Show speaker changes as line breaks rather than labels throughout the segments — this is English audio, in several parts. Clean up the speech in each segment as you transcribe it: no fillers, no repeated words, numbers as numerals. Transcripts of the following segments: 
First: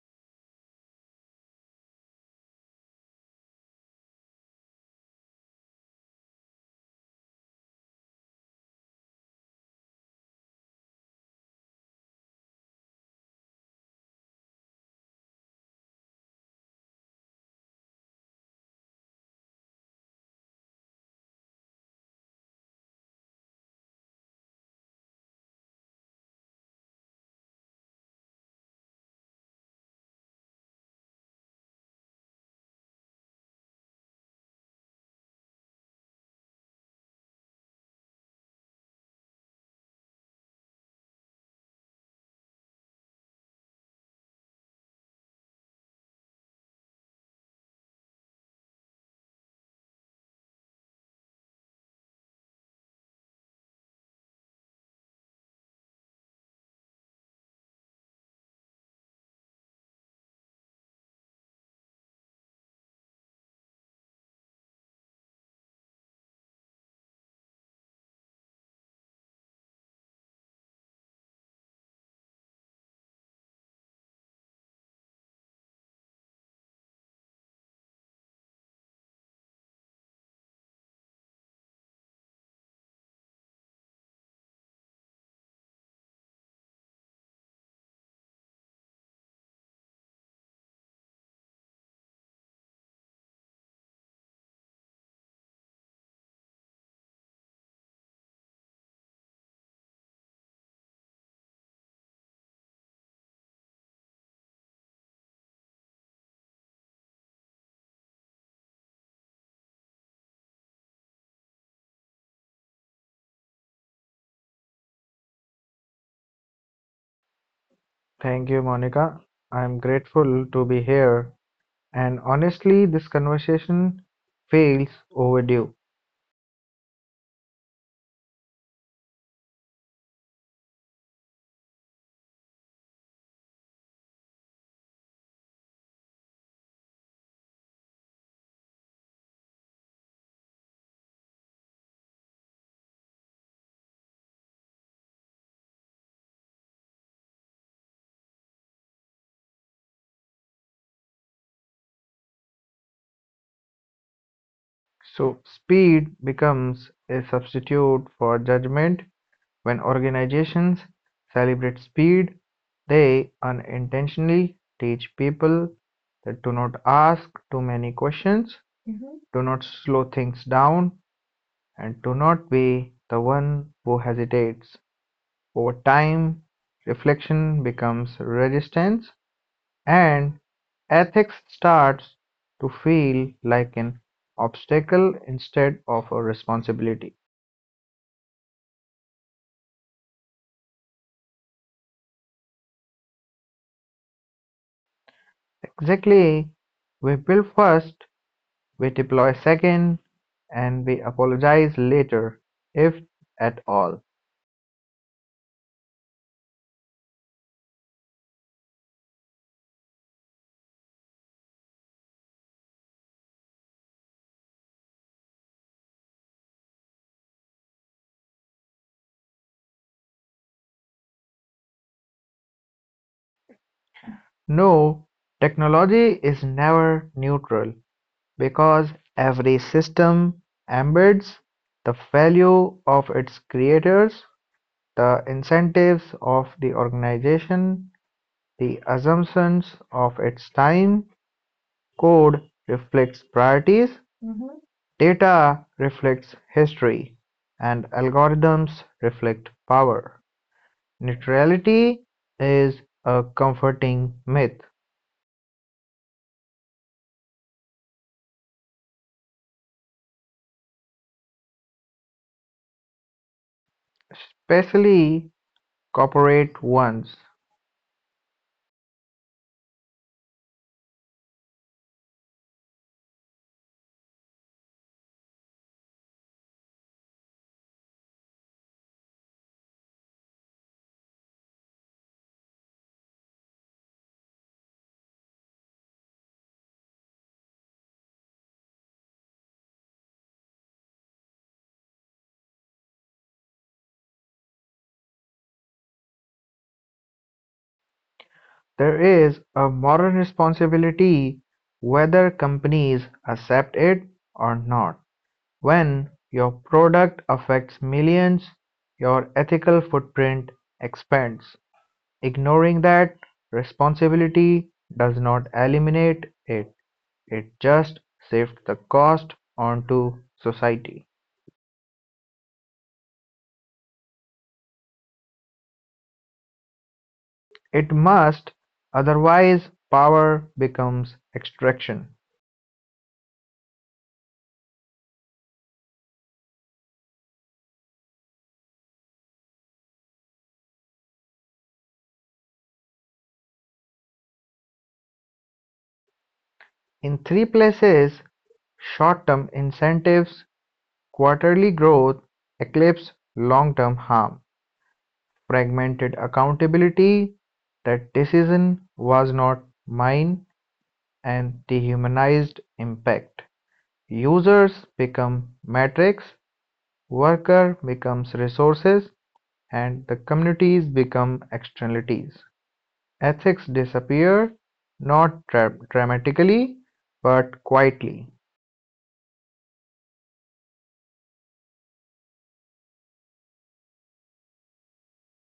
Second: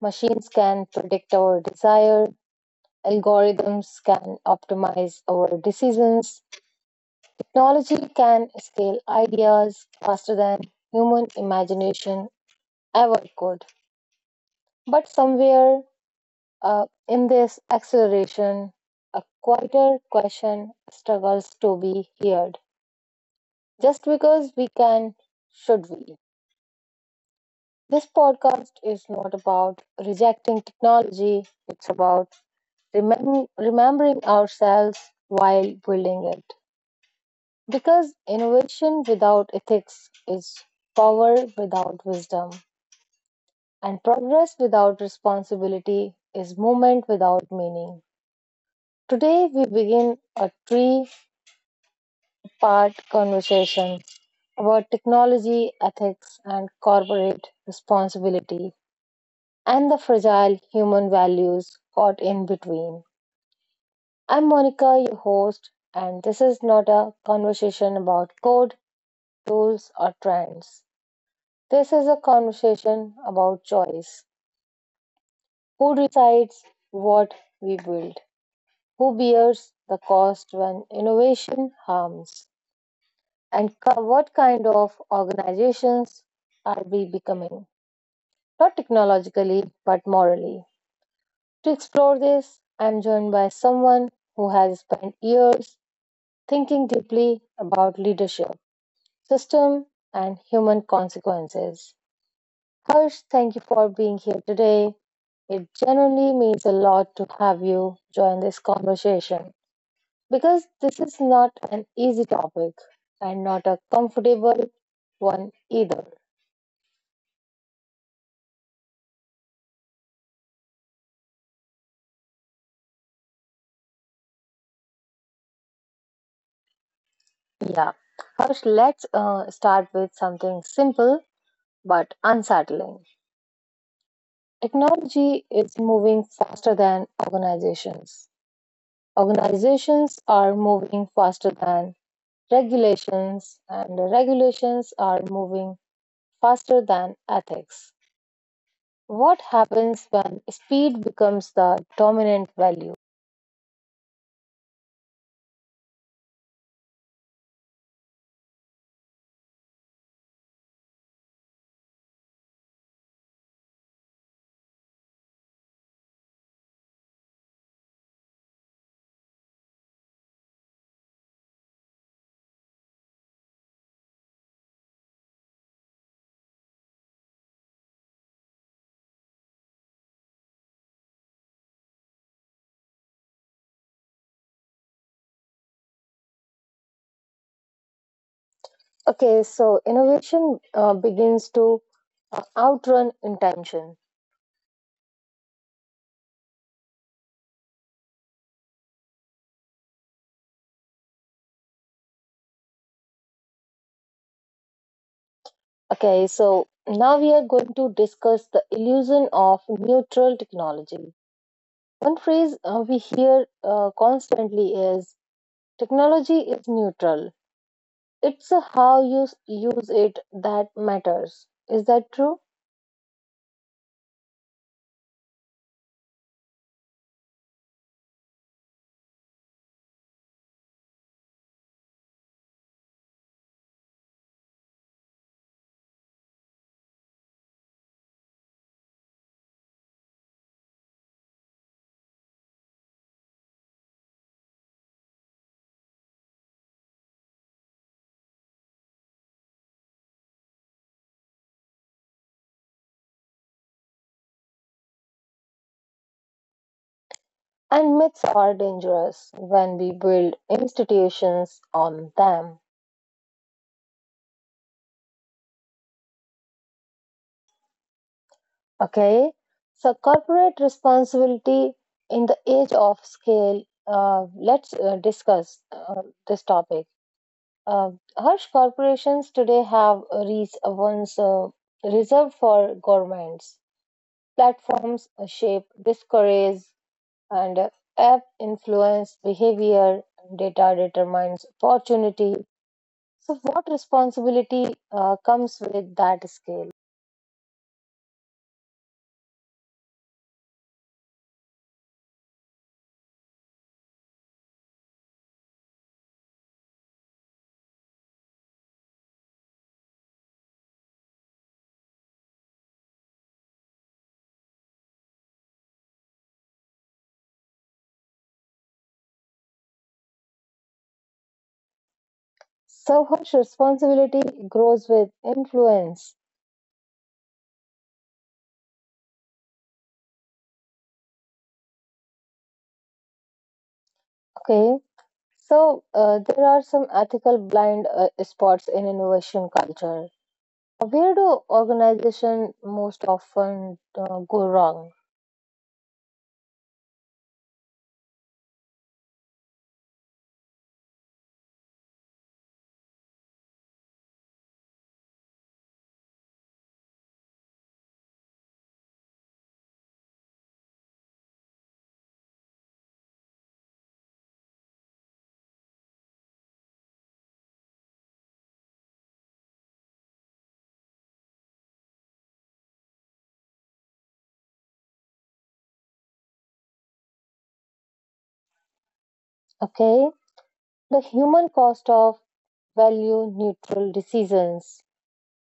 Machines can predict our desire, algorithms can optimize our decisions, technology can scale ideas faster than human imagination ever could. But somewhere in this acceleration, a quieter question struggles to be heard. Just because we can, should we? This podcast is not about rejecting technology, it's about remembering ourselves while building it. Because innovation without ethics is power without wisdom, and progress without responsibility is movement without meaning. Today, we begin a three-part conversation about technology, ethics, and corporate responsibility, and the fragile human values caught in between. I'm Monica, your host, and this is not a conversation about code, rules, or trends. This is a conversation about choice. Who decides what we build? Who bears the cost when innovation harms? And what kind of organizations are we becoming? Not technologically, but morally. To explore this, I'm joined by someone who has spent years thinking deeply about leadership, system, and human consequences. Harsh, thank you for being here today. It genuinely means a lot to have you join this conversation because this is not an easy topic and not a comfortable one either.
Thank you, Monica. I'm grateful to be here. And honestly, this conversation feels overdue.
Yeah. Harsh, let's start with something simple but unsettling. Technology is moving faster than organizations. Organizations are moving faster than regulations, and the regulations are moving faster than ethics. What happens when speed becomes the dominant value?
So, speed becomes a substitute for judgment when organizations celebrate speed. They unintentionally teach people that do not ask too many questions, do not slow things down, and do not be the one who hesitates. Over time, reflection becomes resistance, and ethics starts to feel like an obstacle instead of a responsibility.
Okay, so innovation begins to outrun intention.
Exactly, we build first, we deploy second, and we apologize later, if at all.
Okay, so now we are going to discuss the illusion of neutral technology. One phrase we hear constantly is technology is neutral. It's how you use it that matters. Is that true?
No, technology is never neutral because every system embeds the value of its creators. The incentives of the organization, the assumptions of its time, code reflects priorities, data reflects history, and algorithms reflect power. Neutrality is a comforting myth,
And myths are dangerous when we build institutions on them.
especially corporate ones.
Okay? So, corporate responsibility in the age of scale, let's discuss this topic. Uh, Harsh, corporations today have reached once reserved for governments. Platforms shape discourse and app influence behavior, and data determines opportunity. So, what responsibility comes with that scale?
There is a moral responsibility whether companies accept it or not. When your product affects millions, your ethical footprint expands; ignoring that responsibility does not eliminate it, it just shifts the cost onto society.
So, much responsibility grows with influence.
It must, otherwise power becomes extraction.
Okay. So, there are some ethical blind spots in innovation culture. Where do organizations most often go wrong?
In three places, short-term incentives, quarterly growth eclipse long-term harm. Fragmented accountability, that decision was not mine, and dehumanized impact. Users become metrics, worker becomes resources, and the communities become externalities. Ethics disappear not dramatically but quietly.
Okay. The human cost of value neutral decisions.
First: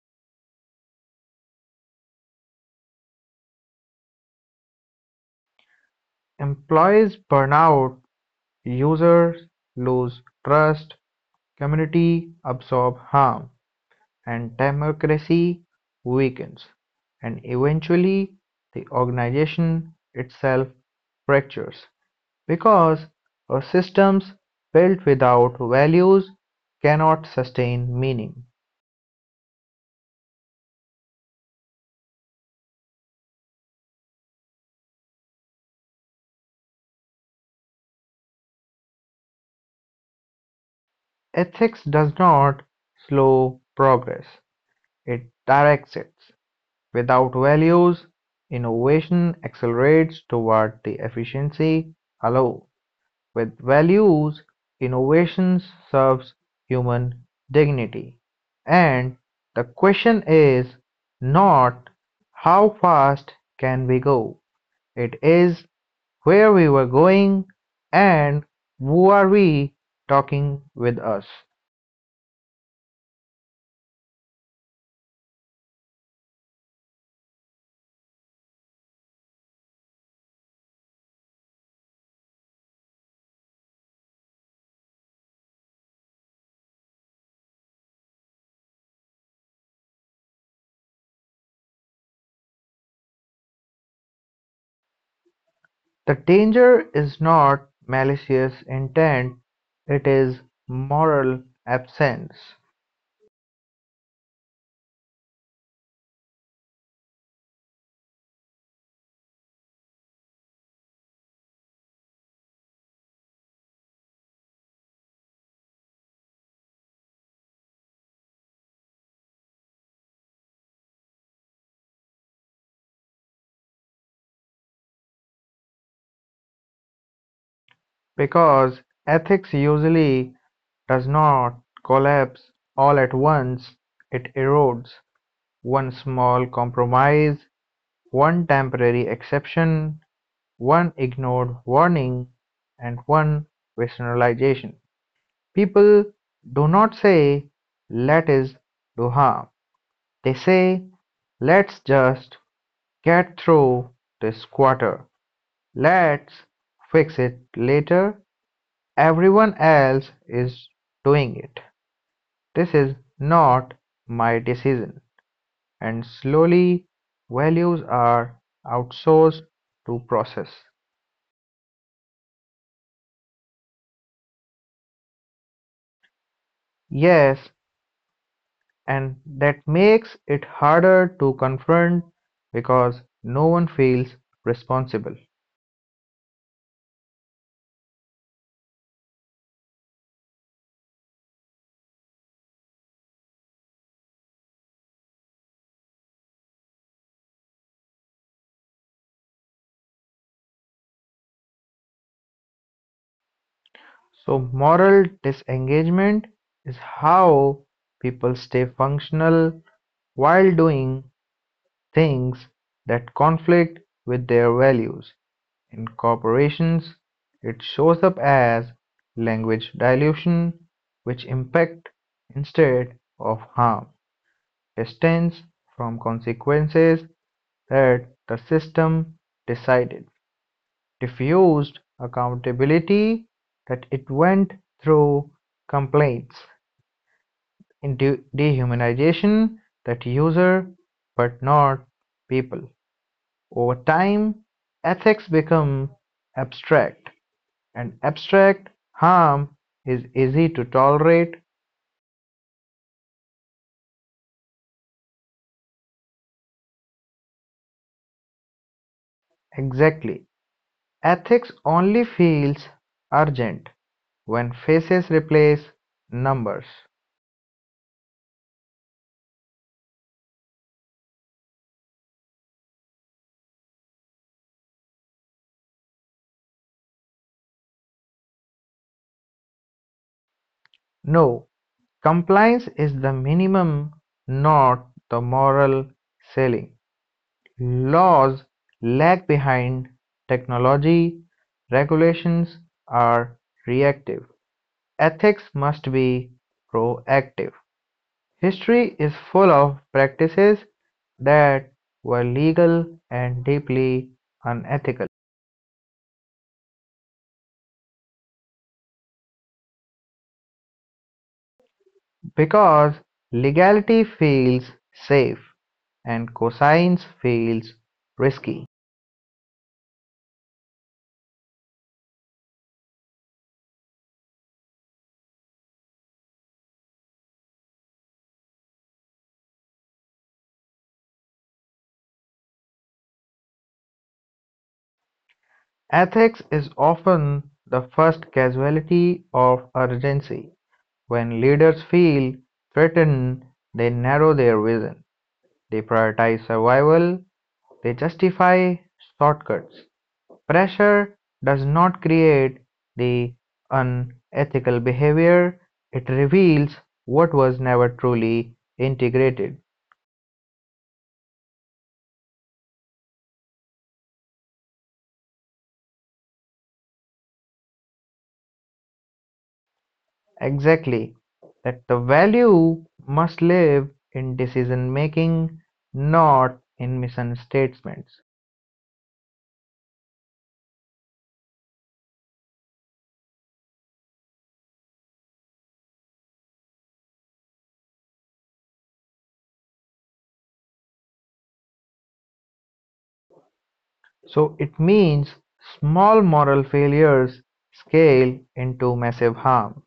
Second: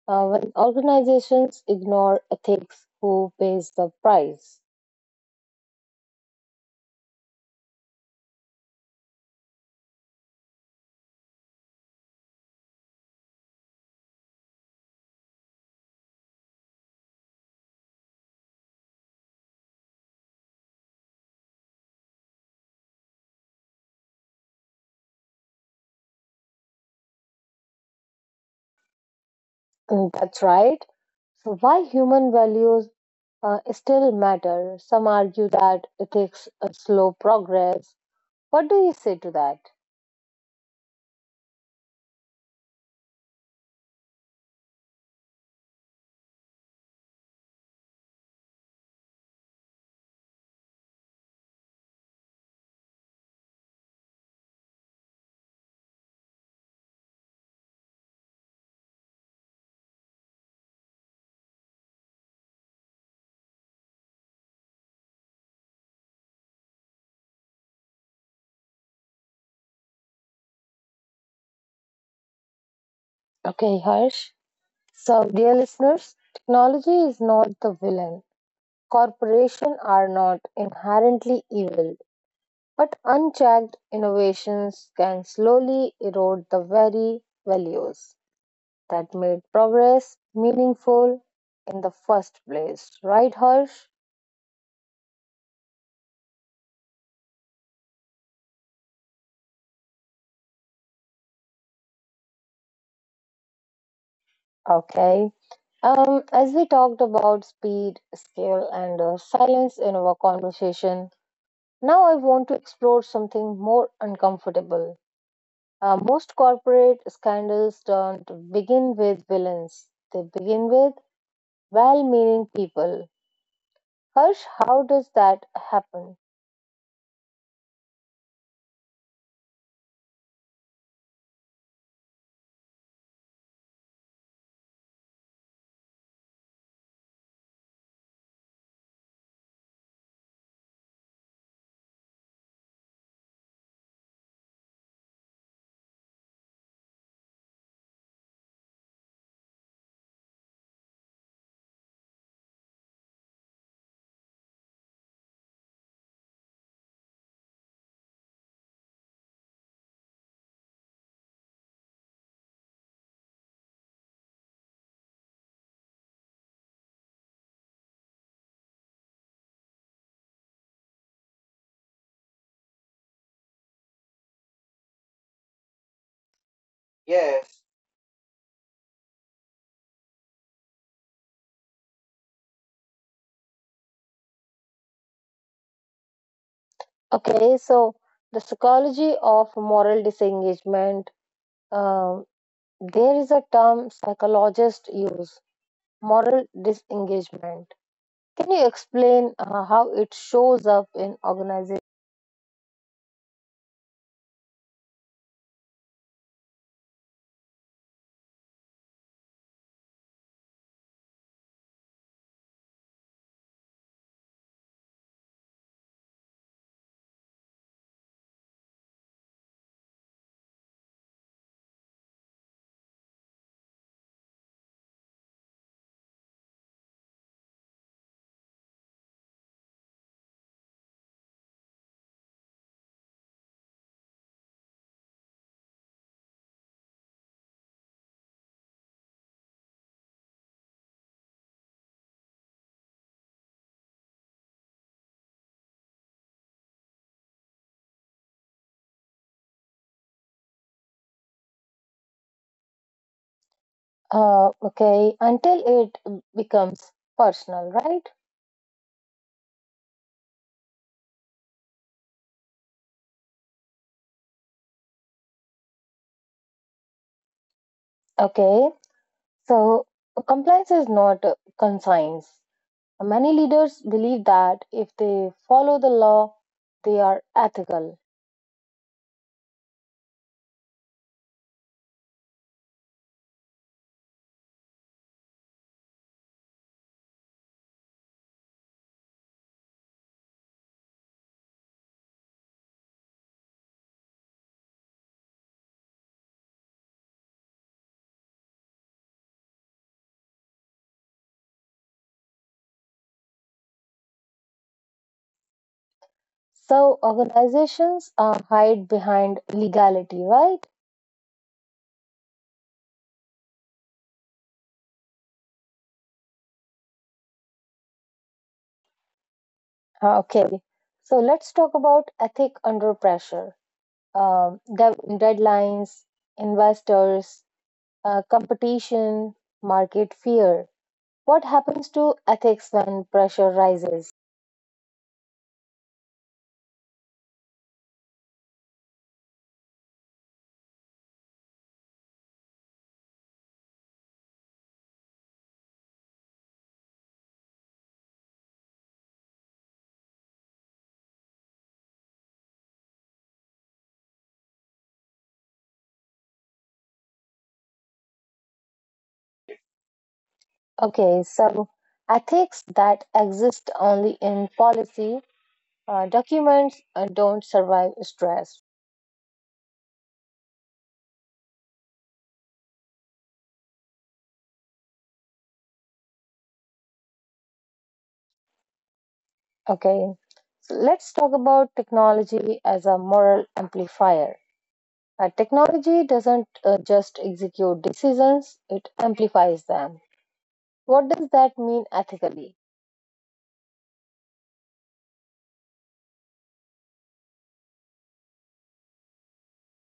When organizations ignore ethics, who pays the price?
Employees burn out, users lose trust, community absorb harm, and democracy weakens, and eventually the organization itself fractures because our systems built without values cannot sustain meaning.
Mm, that's right. So, why human values still matter? Some argue that ethics slow progress. What do you say to that?
Ethics does not slow progress, it directs it. Without values, innovation accelerates toward the efficiency alone. With values, innovations serves human dignity, and the question is not how fast can we go, it is where we were going and who are we talking with us.
Okay, Harsh. So, dear listeners, technology is not the villain. Corporations are not inherently evil. But unchecked innovations can slowly erode the very values that made progress meaningful in the first place. Right, Harsh?
The danger is not malicious intent, it is moral absence
Okay. As we talked about speed, scale, and silence in our conversation, now I want to explore something more uncomfortable. Most corporate scandals don't begin with villains, they begin with well meaning people. Harsh, how does that happen?
because ethics usually does not collapse all at once, it erodes one small compromise, one temporary exception, one ignored warning, and one rationalization. People do not say, let us do harm. They say, let's just get through this quarter. Let's fix it later. Everyone else is doing it. This is not my decision, and slowly values are outsourced to process.
Yeah.
Yes, and that makes it harder to confront because no one feels responsible.
Okay, so the psychology of moral disengagement. um, there is a term psychologists use, moral disengagement. Can you explain how it shows up in organization?
So, moral disengagement is how people stay functional while doing things that conflict with their values. In corporations, it shows up as language dilution, which impact instead of harm distance from consequences that the system decided, diffused accountability that it went through, complaints, in dehumanization that user but not people. Over time, ethics become abstract. And abstract harm is easy to tolerate.
Okay, until it becomes personal, right?
Exactly. Ethics only feels urgent when faces replace numbers.
Okay, so compliance is not conscience. Many leaders believe that if they follow the law, they are ethical.
No, compliance is the minimum, not the moral ceiling. Laws lag behind technology, regulations are reactive. Ethics must be proactive. History is full of practices that were legal and deeply unethical,
So organizations hide behind legality, right?
because legality feels safe and coscience feels risky.
Okay. So let's talk about ethic under pressure. Deadlines, investors, competition, market fear. What happens to ethics when pressure rises?
Ethics is often the first casualty of urgency. When leaders feel threatened, they narrow their vision, they prioritize survival, they justify shortcuts. Pressure does not create the unethical behavior, it reveals what was never truly integrated.
Okay, so ethics that exist only in policy documents don't survive stress.
Exactly. That the value must live in decision making, not in mission statements.
Okay, so let's talk about technology as a moral amplifier. Technology doesn't just execute decisions, it amplifies them. What does that mean ethically?
So it means small moral failures scale into massive harm.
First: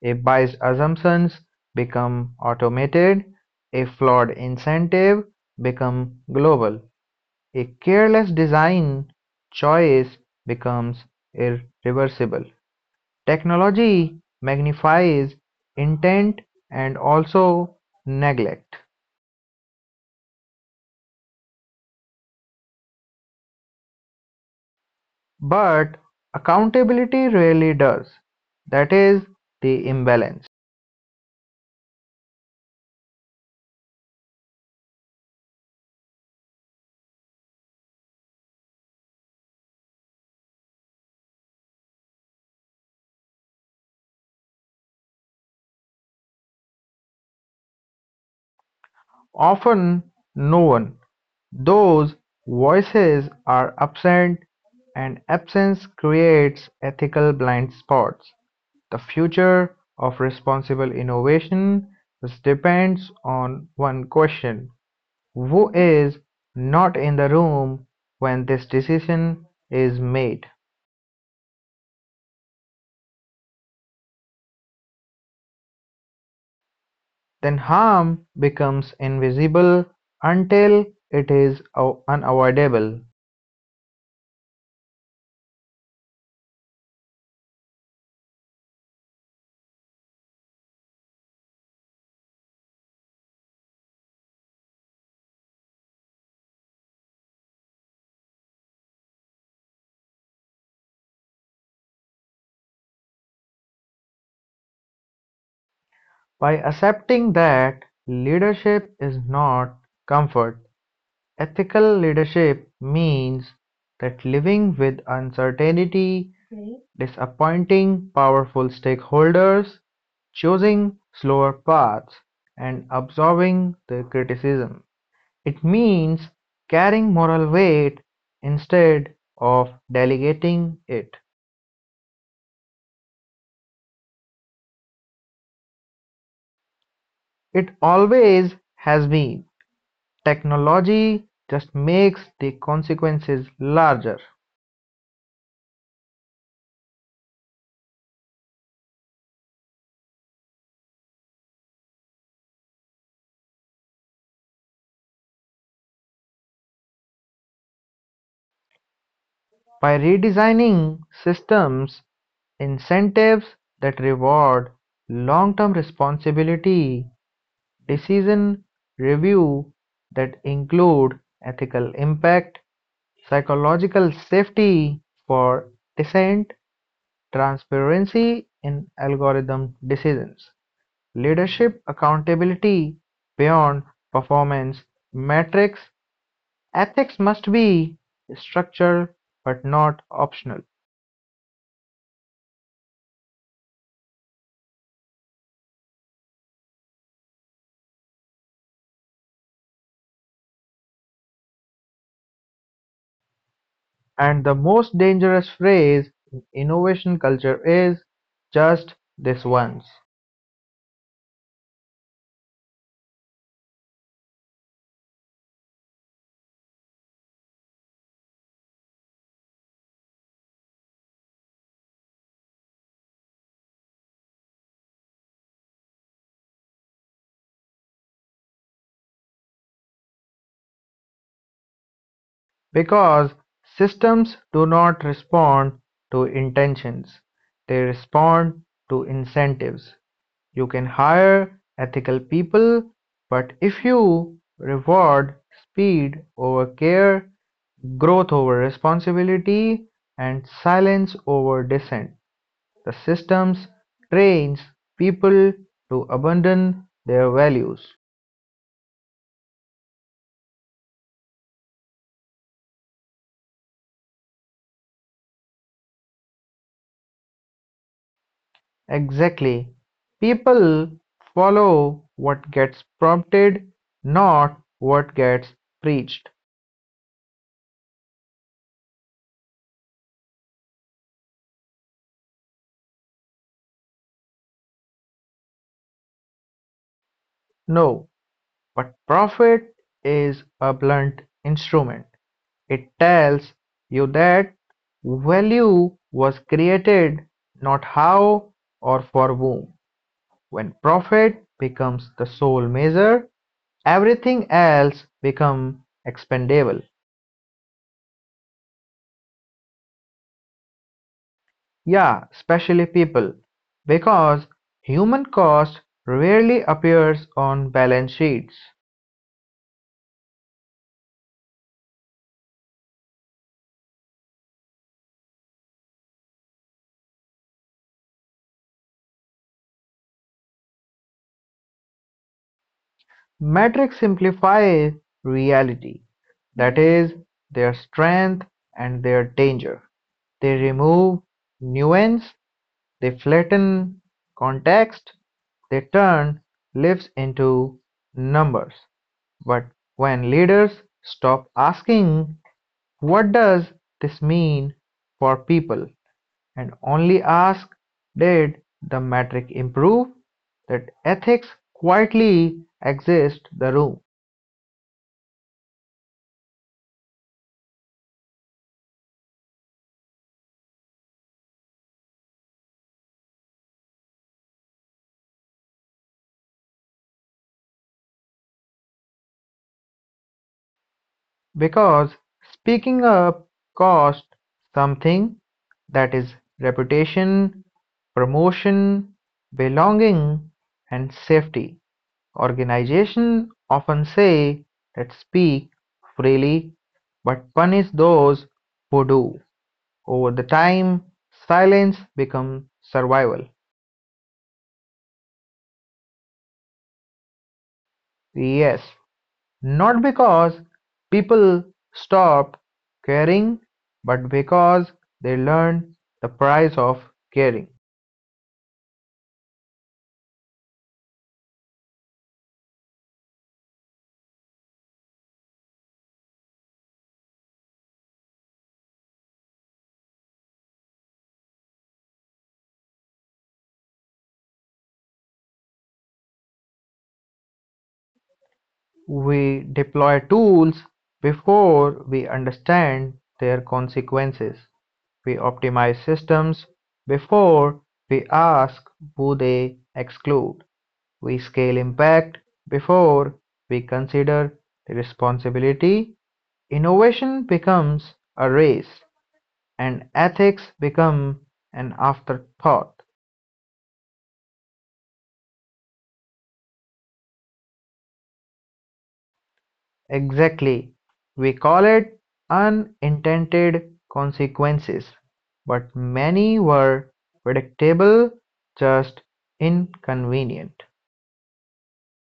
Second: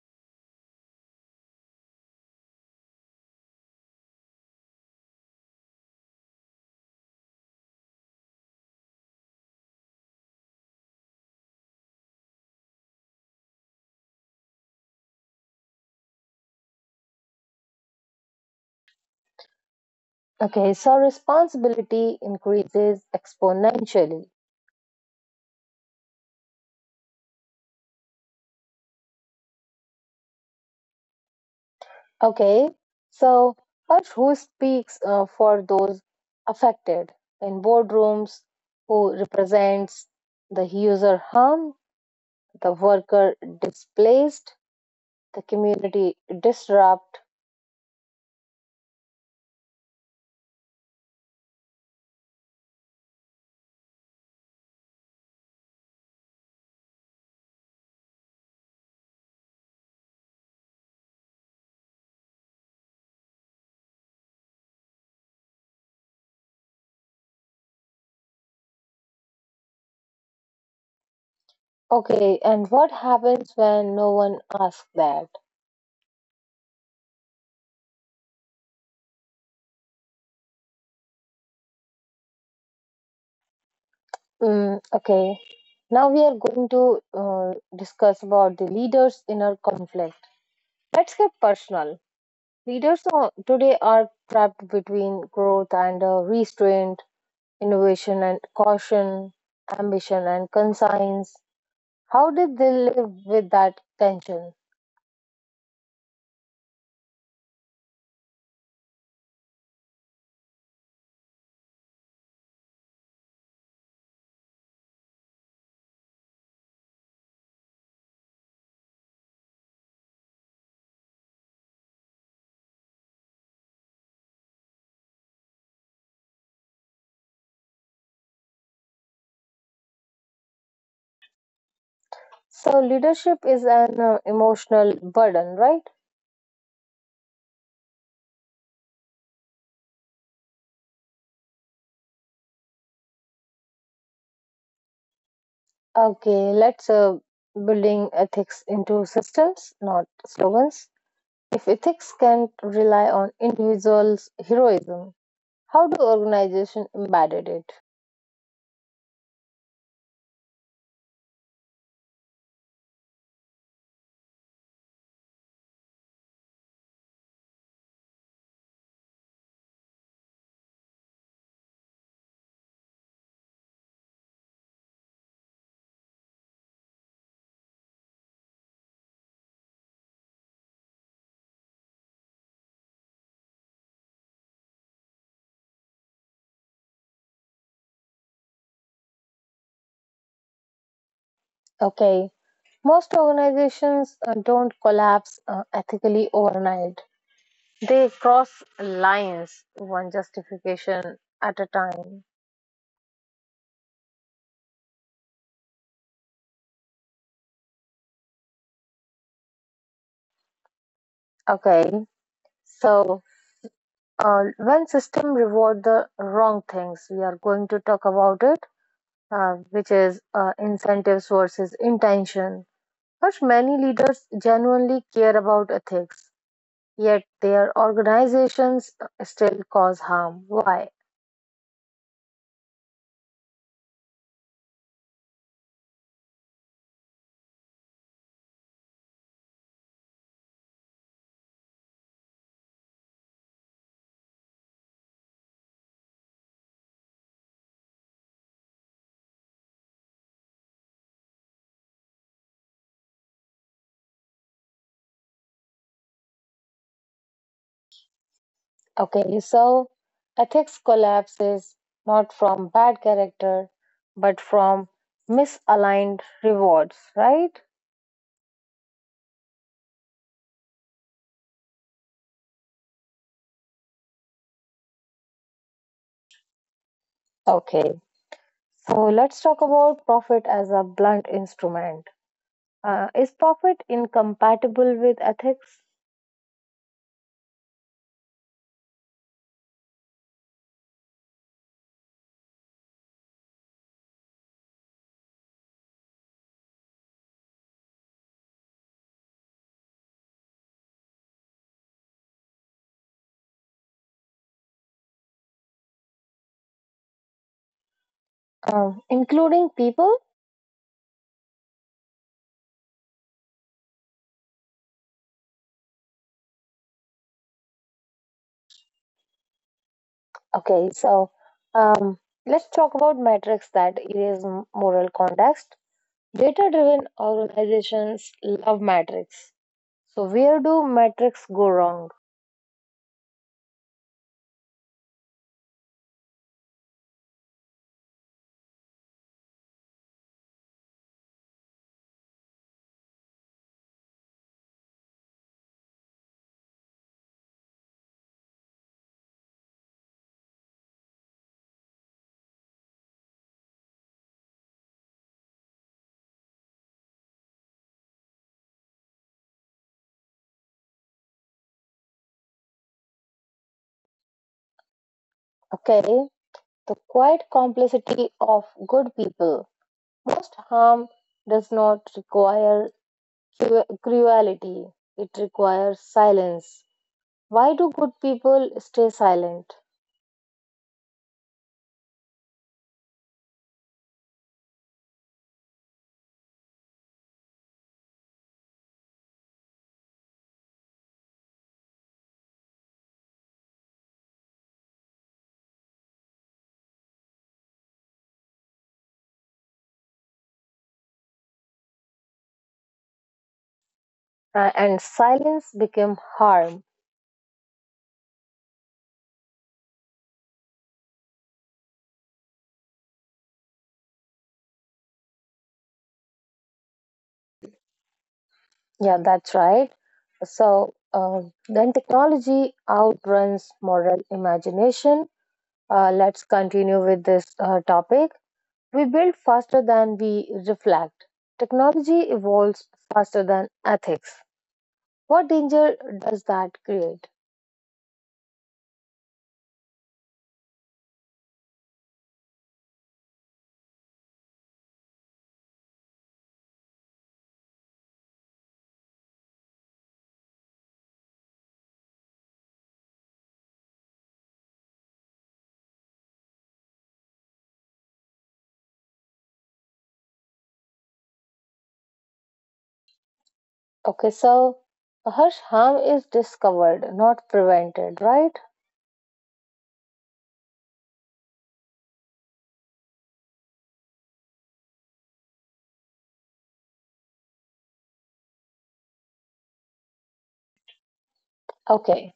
If biased assumptions become automated, a flawed incentive become global, a careless design choice becomes irreversible. Technology magnifies intent and also neglect,
Okay, so responsibility increases exponentially.
but accountability really does. That is the imbalance.
Okay, so but who speaks for those affected in boardrooms? Who represents the user harm, the worker displaced? The community disrupt.
Often no one; those voices are absent, and absence creates ethical blind spots. The future of responsible innovation depends on one question: who is not in the room when this decision is made?
Okay, and what happens when no one asks that?
Then harm becomes invisible until it is unavoidable.
Mm, okay, now we are going to discuss about the leaders' inner conflict. Let's get personal. Leaders today are trapped between growth and restraint, innovation and caution, ambition and conscience. How did they live with that tension?
By accepting that leadership is not comfort, ethical leadership means that living with uncertainty, disappointing powerful stakeholders, choosing slower paths, and absorbing the criticism. It means carrying moral weight instead of delegating it.
So, leadership is an emotional burden, right?
It always has been. Technology just makes the consequences larger
Okay, let's building ethics into systems, not slogans. If ethics can't rely on individuals' heroism, how do organizations embed it?
by redesigning systems incentives that reward long-term responsibility, decision review that include ethical impact, psychological safety for dissent, transparency in algorithm decisions, leadership accountability beyond performance metrics. Ethics must be structural but not optional,
Okay, most organizations don't collapse ethically overnight. They cross lines one justification at a time.
and the most dangerous phrase in innovation culture is "just this once"
Okay, so when system reward the wrong things, we are going to talk about it, which is incentives versus intention. But many leaders genuinely care about ethics, yet their organizations still cause harm. Why?
because systems do not respond to intentions, they respond to incentives. You can hire ethical people, but if you reward speed over care, growth over responsibility, and silence over dissent, the systems trains people to abandon their values.
Okay, so ethics collapses not from bad character, but from misaligned rewards, right?
Exactly. People follow what gets prompted, not what gets preached.
Okay, so let's talk about profit as a blunt instrument. Is profit incompatible with ethics?
No, but profit is a blunt instrument. It tells you that value was created, not how or for whom. When profit becomes the sole measure, everything else become expendable,
Including people?
yeah, especially people, because human cost rarely appears on balance sheets.
Okay, so um, let's talk about metrics that erase moral context. Data driven organizations love metrics. So, where do metrics go wrong?
Metrics simplify reality, that is, their strength and their danger. They remove nuance, they flatten context, they turn lives into numbers. But when leaders stop asking what does this mean for people, and only ask did the metric improve? That ethics quietly exist the room
Okay, the quiet complicity of good people. Most harm does not require cruelty, it requires silence. Why do good people stay silent?
because speaking up cost something that is reputation, promotion, belonging and safety. Organizations often say that speak freely but punish those who do. Over the time, silence becomes survival.
And silence became harm.
Yes, not because people stopped caring, but because they learned the price of caring.
Yeah, that's right. So then technology outruns moral imagination. Let's continue with this topic. We build faster than we reflect. Technology evolves faster than ethics. What danger does that create?
We deploy tools before we understand their consequences. We optimize systems before we ask who they exclude. We scale impact before we consider the responsibility. Innovation becomes a race, and ethics become an afterthought.
Okay, so Harsh, harm is discovered, not prevented, right?
Exactly. We call it unintended consequences, but many were predictable, just inconvenient.
Okay,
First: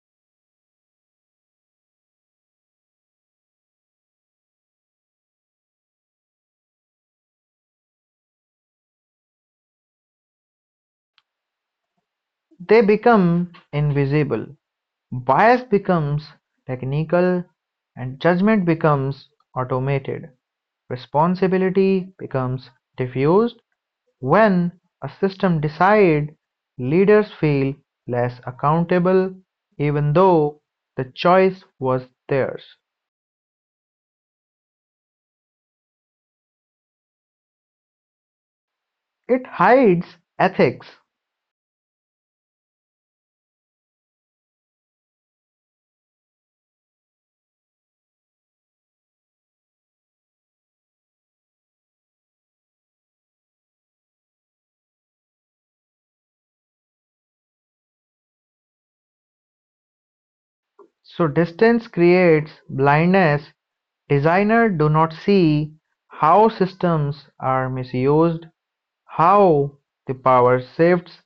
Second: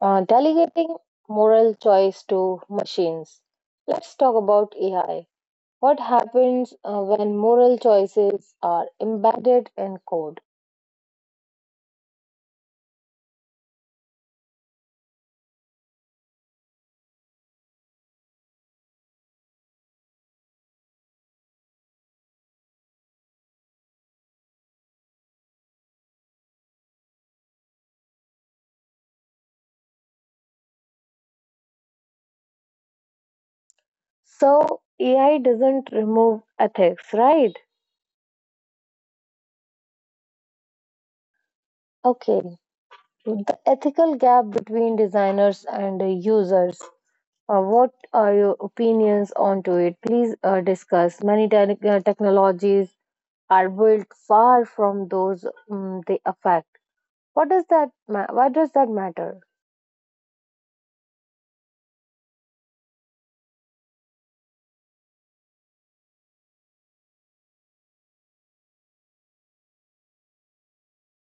delegating moral choice to machines. Let's talk about AI. What happens when moral choices are embedded in code?
They become invisible. Bias becomes technical, and judgment becomes automated. Responsibility becomes diffused. When a system decides, leaders feel less accountable even though the choice was theirs.
So, AI doesn't remove ethics, right?
It hides ethics.
Okay, the ethical gap between designers and users. What are your opinions onto it? Please discuss. Many technologies are built far from those they affect. What does that? Why does that matter?
So distance creates blindness. Designers do not see how systems are misused, how the power shifts,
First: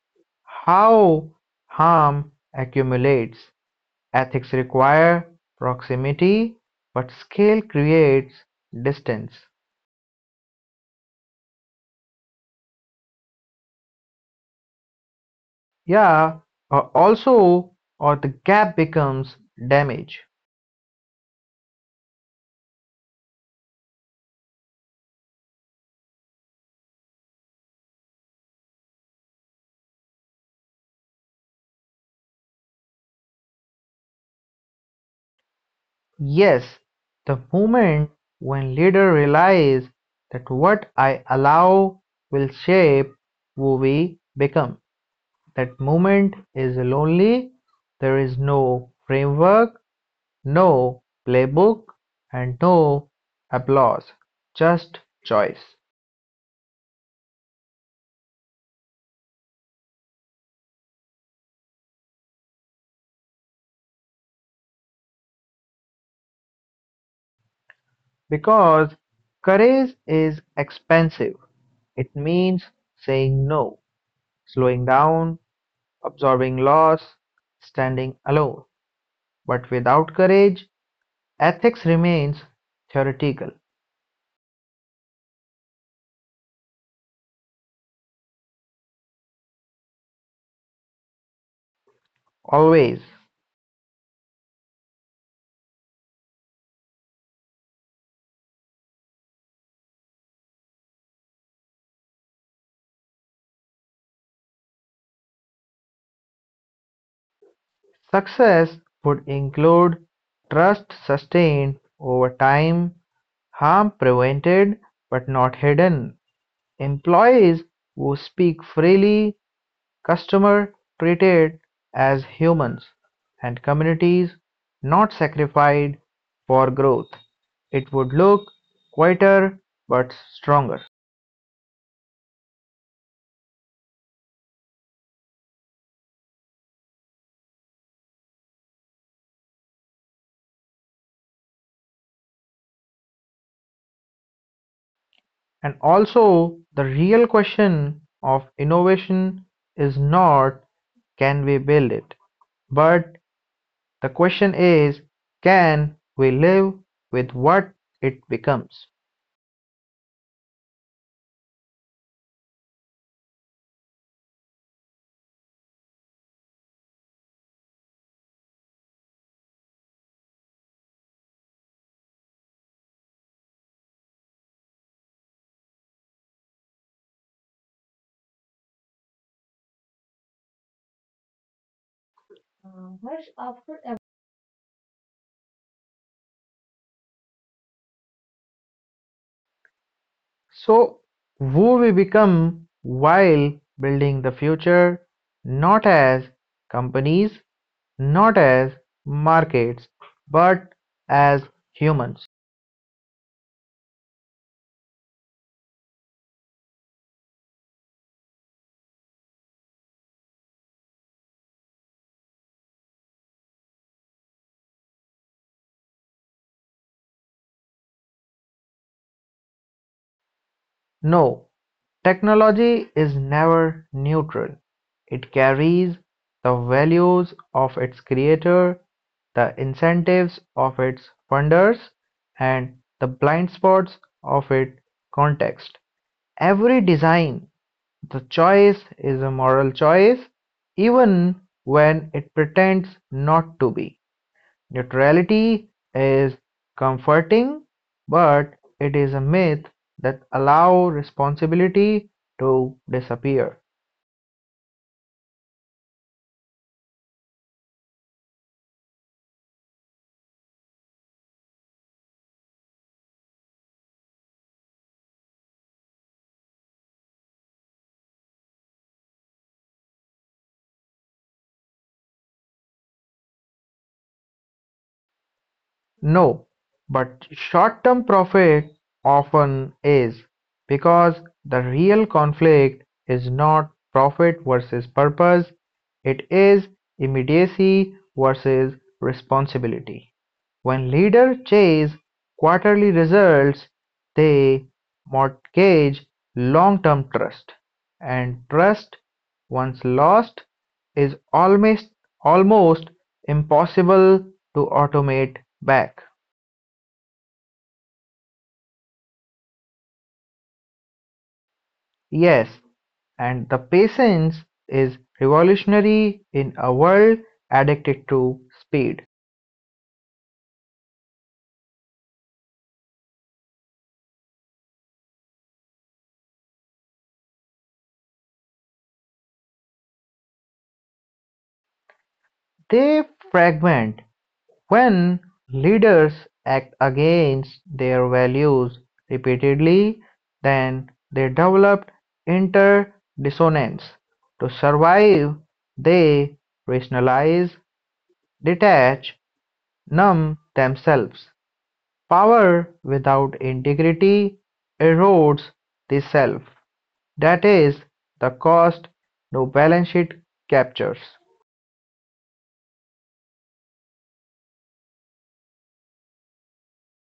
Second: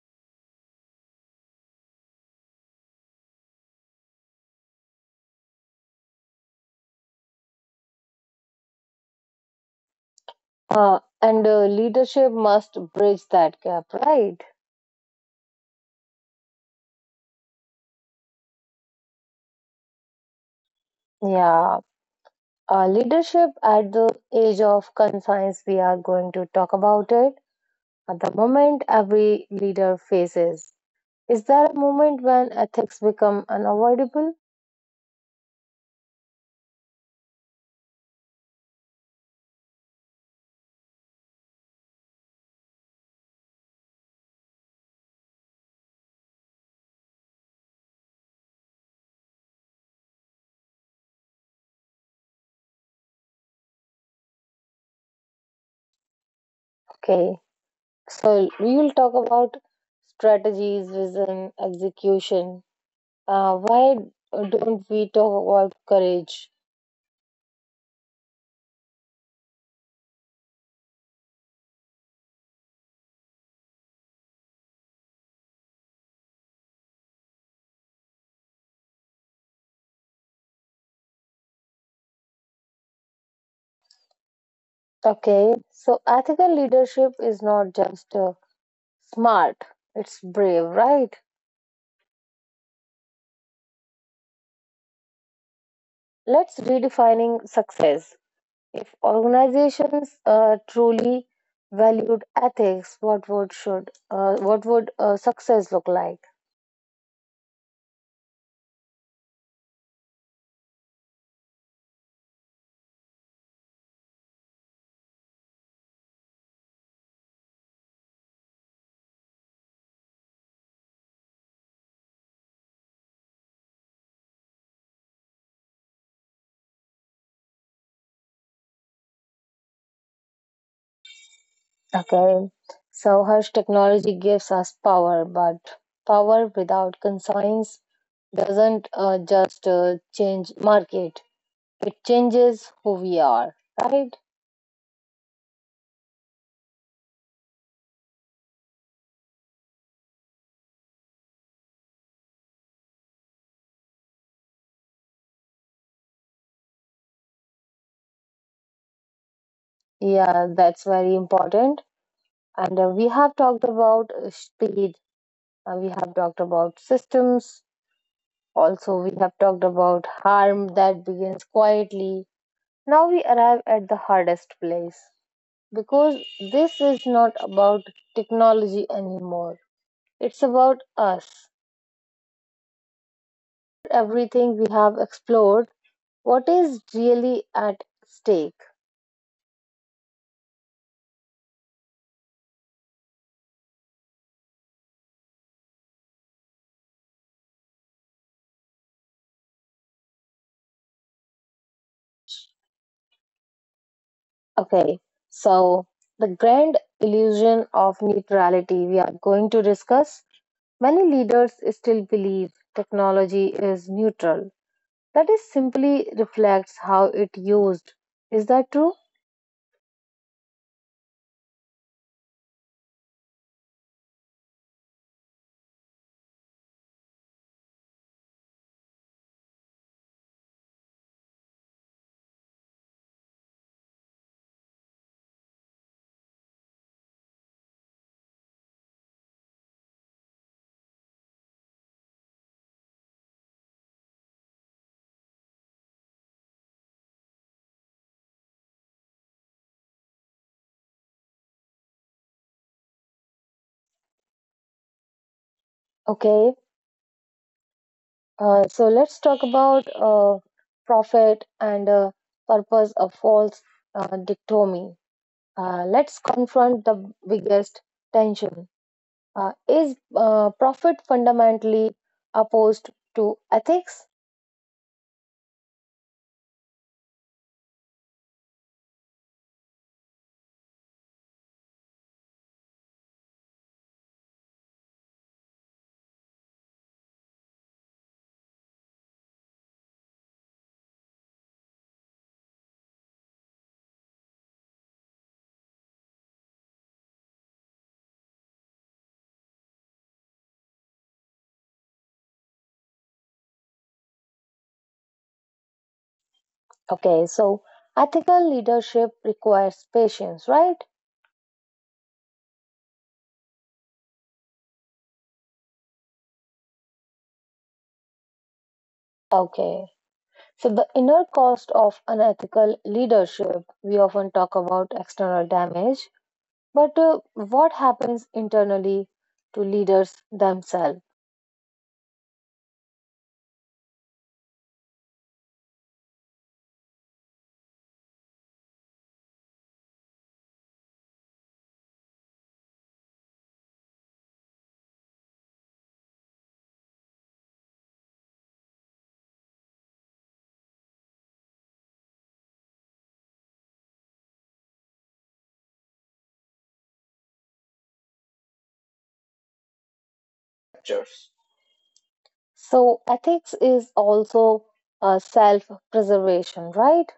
how harm accumulates. Ethics require proximity, but scale creates distance.
And leadership must bridge that gap, right?
Yeah, or also, or the gap becomes damage.
Yeah. Leadership at the age of confines, we are going to talk about it. At the moment every leader faces. Is there a moment when ethics become unavoidable?
Yes, the moment when leader realize that what I allow will shape who we become. That moment is lonely. There is no framework, no playbook, and no applause. Just choice.
Okay, so we will talk about strategies, vision, execution. Why don't we talk about courage?
Because courage is expensive. It means saying no slowing down, absorbing loss, standing alone. But without courage, ethics remains theoretical.
Okay, so ethical leadership is not just smart, it's brave, right?
Always.
Let's redefining success. If organizations truly valued ethics, what would should what would success look like?
Success would include trust sustained over time, harm prevented but not hidden, employees who speak freely, customers treated as humans, and communities not sacrificed for growth. It would look quieter but stronger.
Okay, so harsh, technology gives us power, but power without conscience doesn't just change market; it changes who we are, right?
And also, the real question of innovation is not can we build it, but the question is can we live with what it becomes?
Yeah, that's very important. And we have talked about speed, we have talked about systems. Also, we have talked about harm that begins quietly. Now we arrive at the hardest place because this is not about technology anymore. It's about us. Everything we have explored, what is really at stake?
So, who we become while building the future, not as companies, not as markets, but as humans.
Okay, so the grand illusion of neutrality we are going to discuss. Many leaders still believe technology is neutral, that is simply reflects how it used. Is that true?
No, technology is never neutral. It carries the values of its creator, the incentives of its funders, and the blind spots of its context. Every design, the choice is a moral choice, even when it pretends not to be. Neutrality is comforting, but it is a myth that allows responsibility to disappear.
Okay, so let's talk about profit and purpose of false dichotomy. Let's confront the biggest tension. Is profit fundamentally opposed to ethics?
No, but short-term profit often is, because the real conflict is not profit versus purpose, it is immediacy versus responsibility. When leaders chase quarterly results, they mortgage long-term trust, and trust once lost, is almost impossible to automate back.
Okay, so ethical leadership requires patience, right?
Yes, and the patience is revolutionary in a world addicted to speed.
Okay. So, the inner cost of unethical leadership, we often talk about external damage, but what happens internally to leaders themselves?
They fragment when leaders act against their values repeatedly, then they develop interdissonance. To survive, they rationalize, detach, numb themselves, power without integrity erodes the self, that is the cost no balance sheet captures.
Structures. So, ethics is also self preservation, right?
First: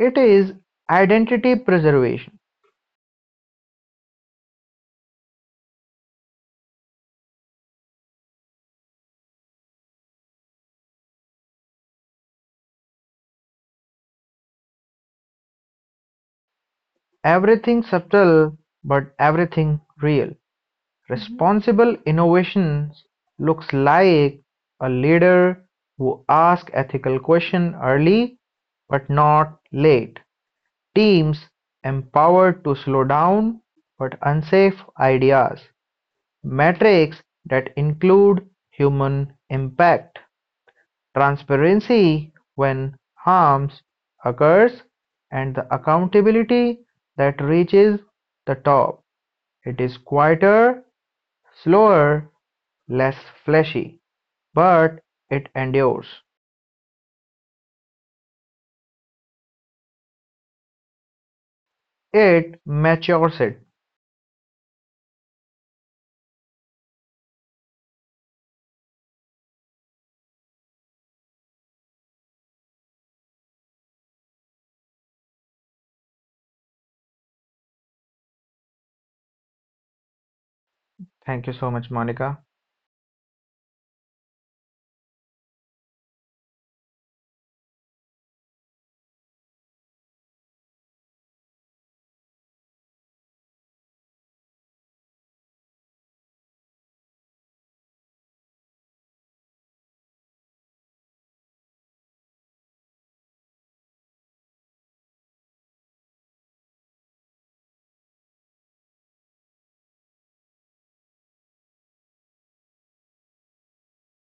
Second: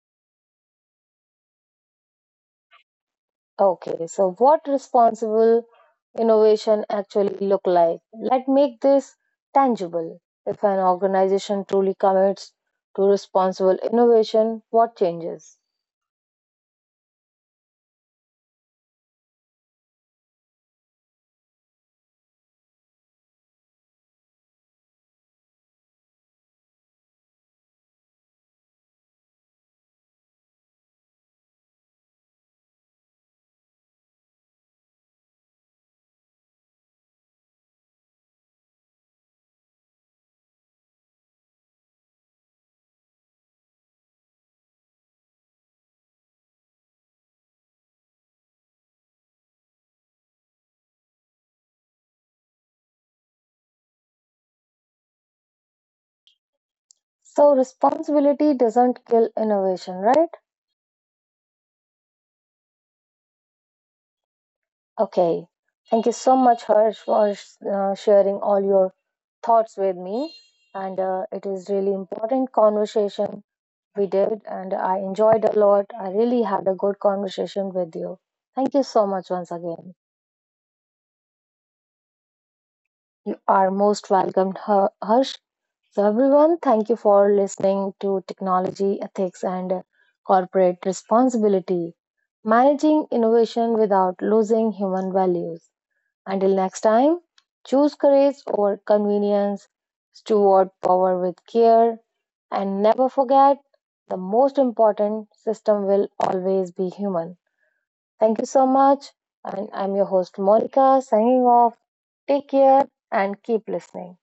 It is identity preservation,
Okay, so what responsible innovation actually look like? Let's make this tangible. If an organization truly commits to responsible innovation, what changes?
everything subtle but everything real. Responsible innovation looks like a leader who asks ethical questions early but not late. Teams empowered to slow down but unsafe ideas, metrics that include human impact, transparency when harms occurs, and the accountability that reaches the top. It is quieter, slower, less flashy, but it endures.
So responsibility doesn't kill innovation, right?
It matures it.
Okay. Thank you so much, Harsh, for sharing all your thoughts with me. And it is really important conversation we did, and I enjoyed a lot. I really had a good conversation with you. Thank you so much once again.
Thank you so much, Monica.
You are most welcome, Harsh. So, everyone, thank you for listening to Technology, Ethics, and Corporate Responsibility: Managing Innovation Without Losing Human Values. Until next time, choose courage over convenience, steward power with care, and never forget the most important system will always be human. Thank you so much. And I'm your host, Monica, signing off. Take care and keep listening.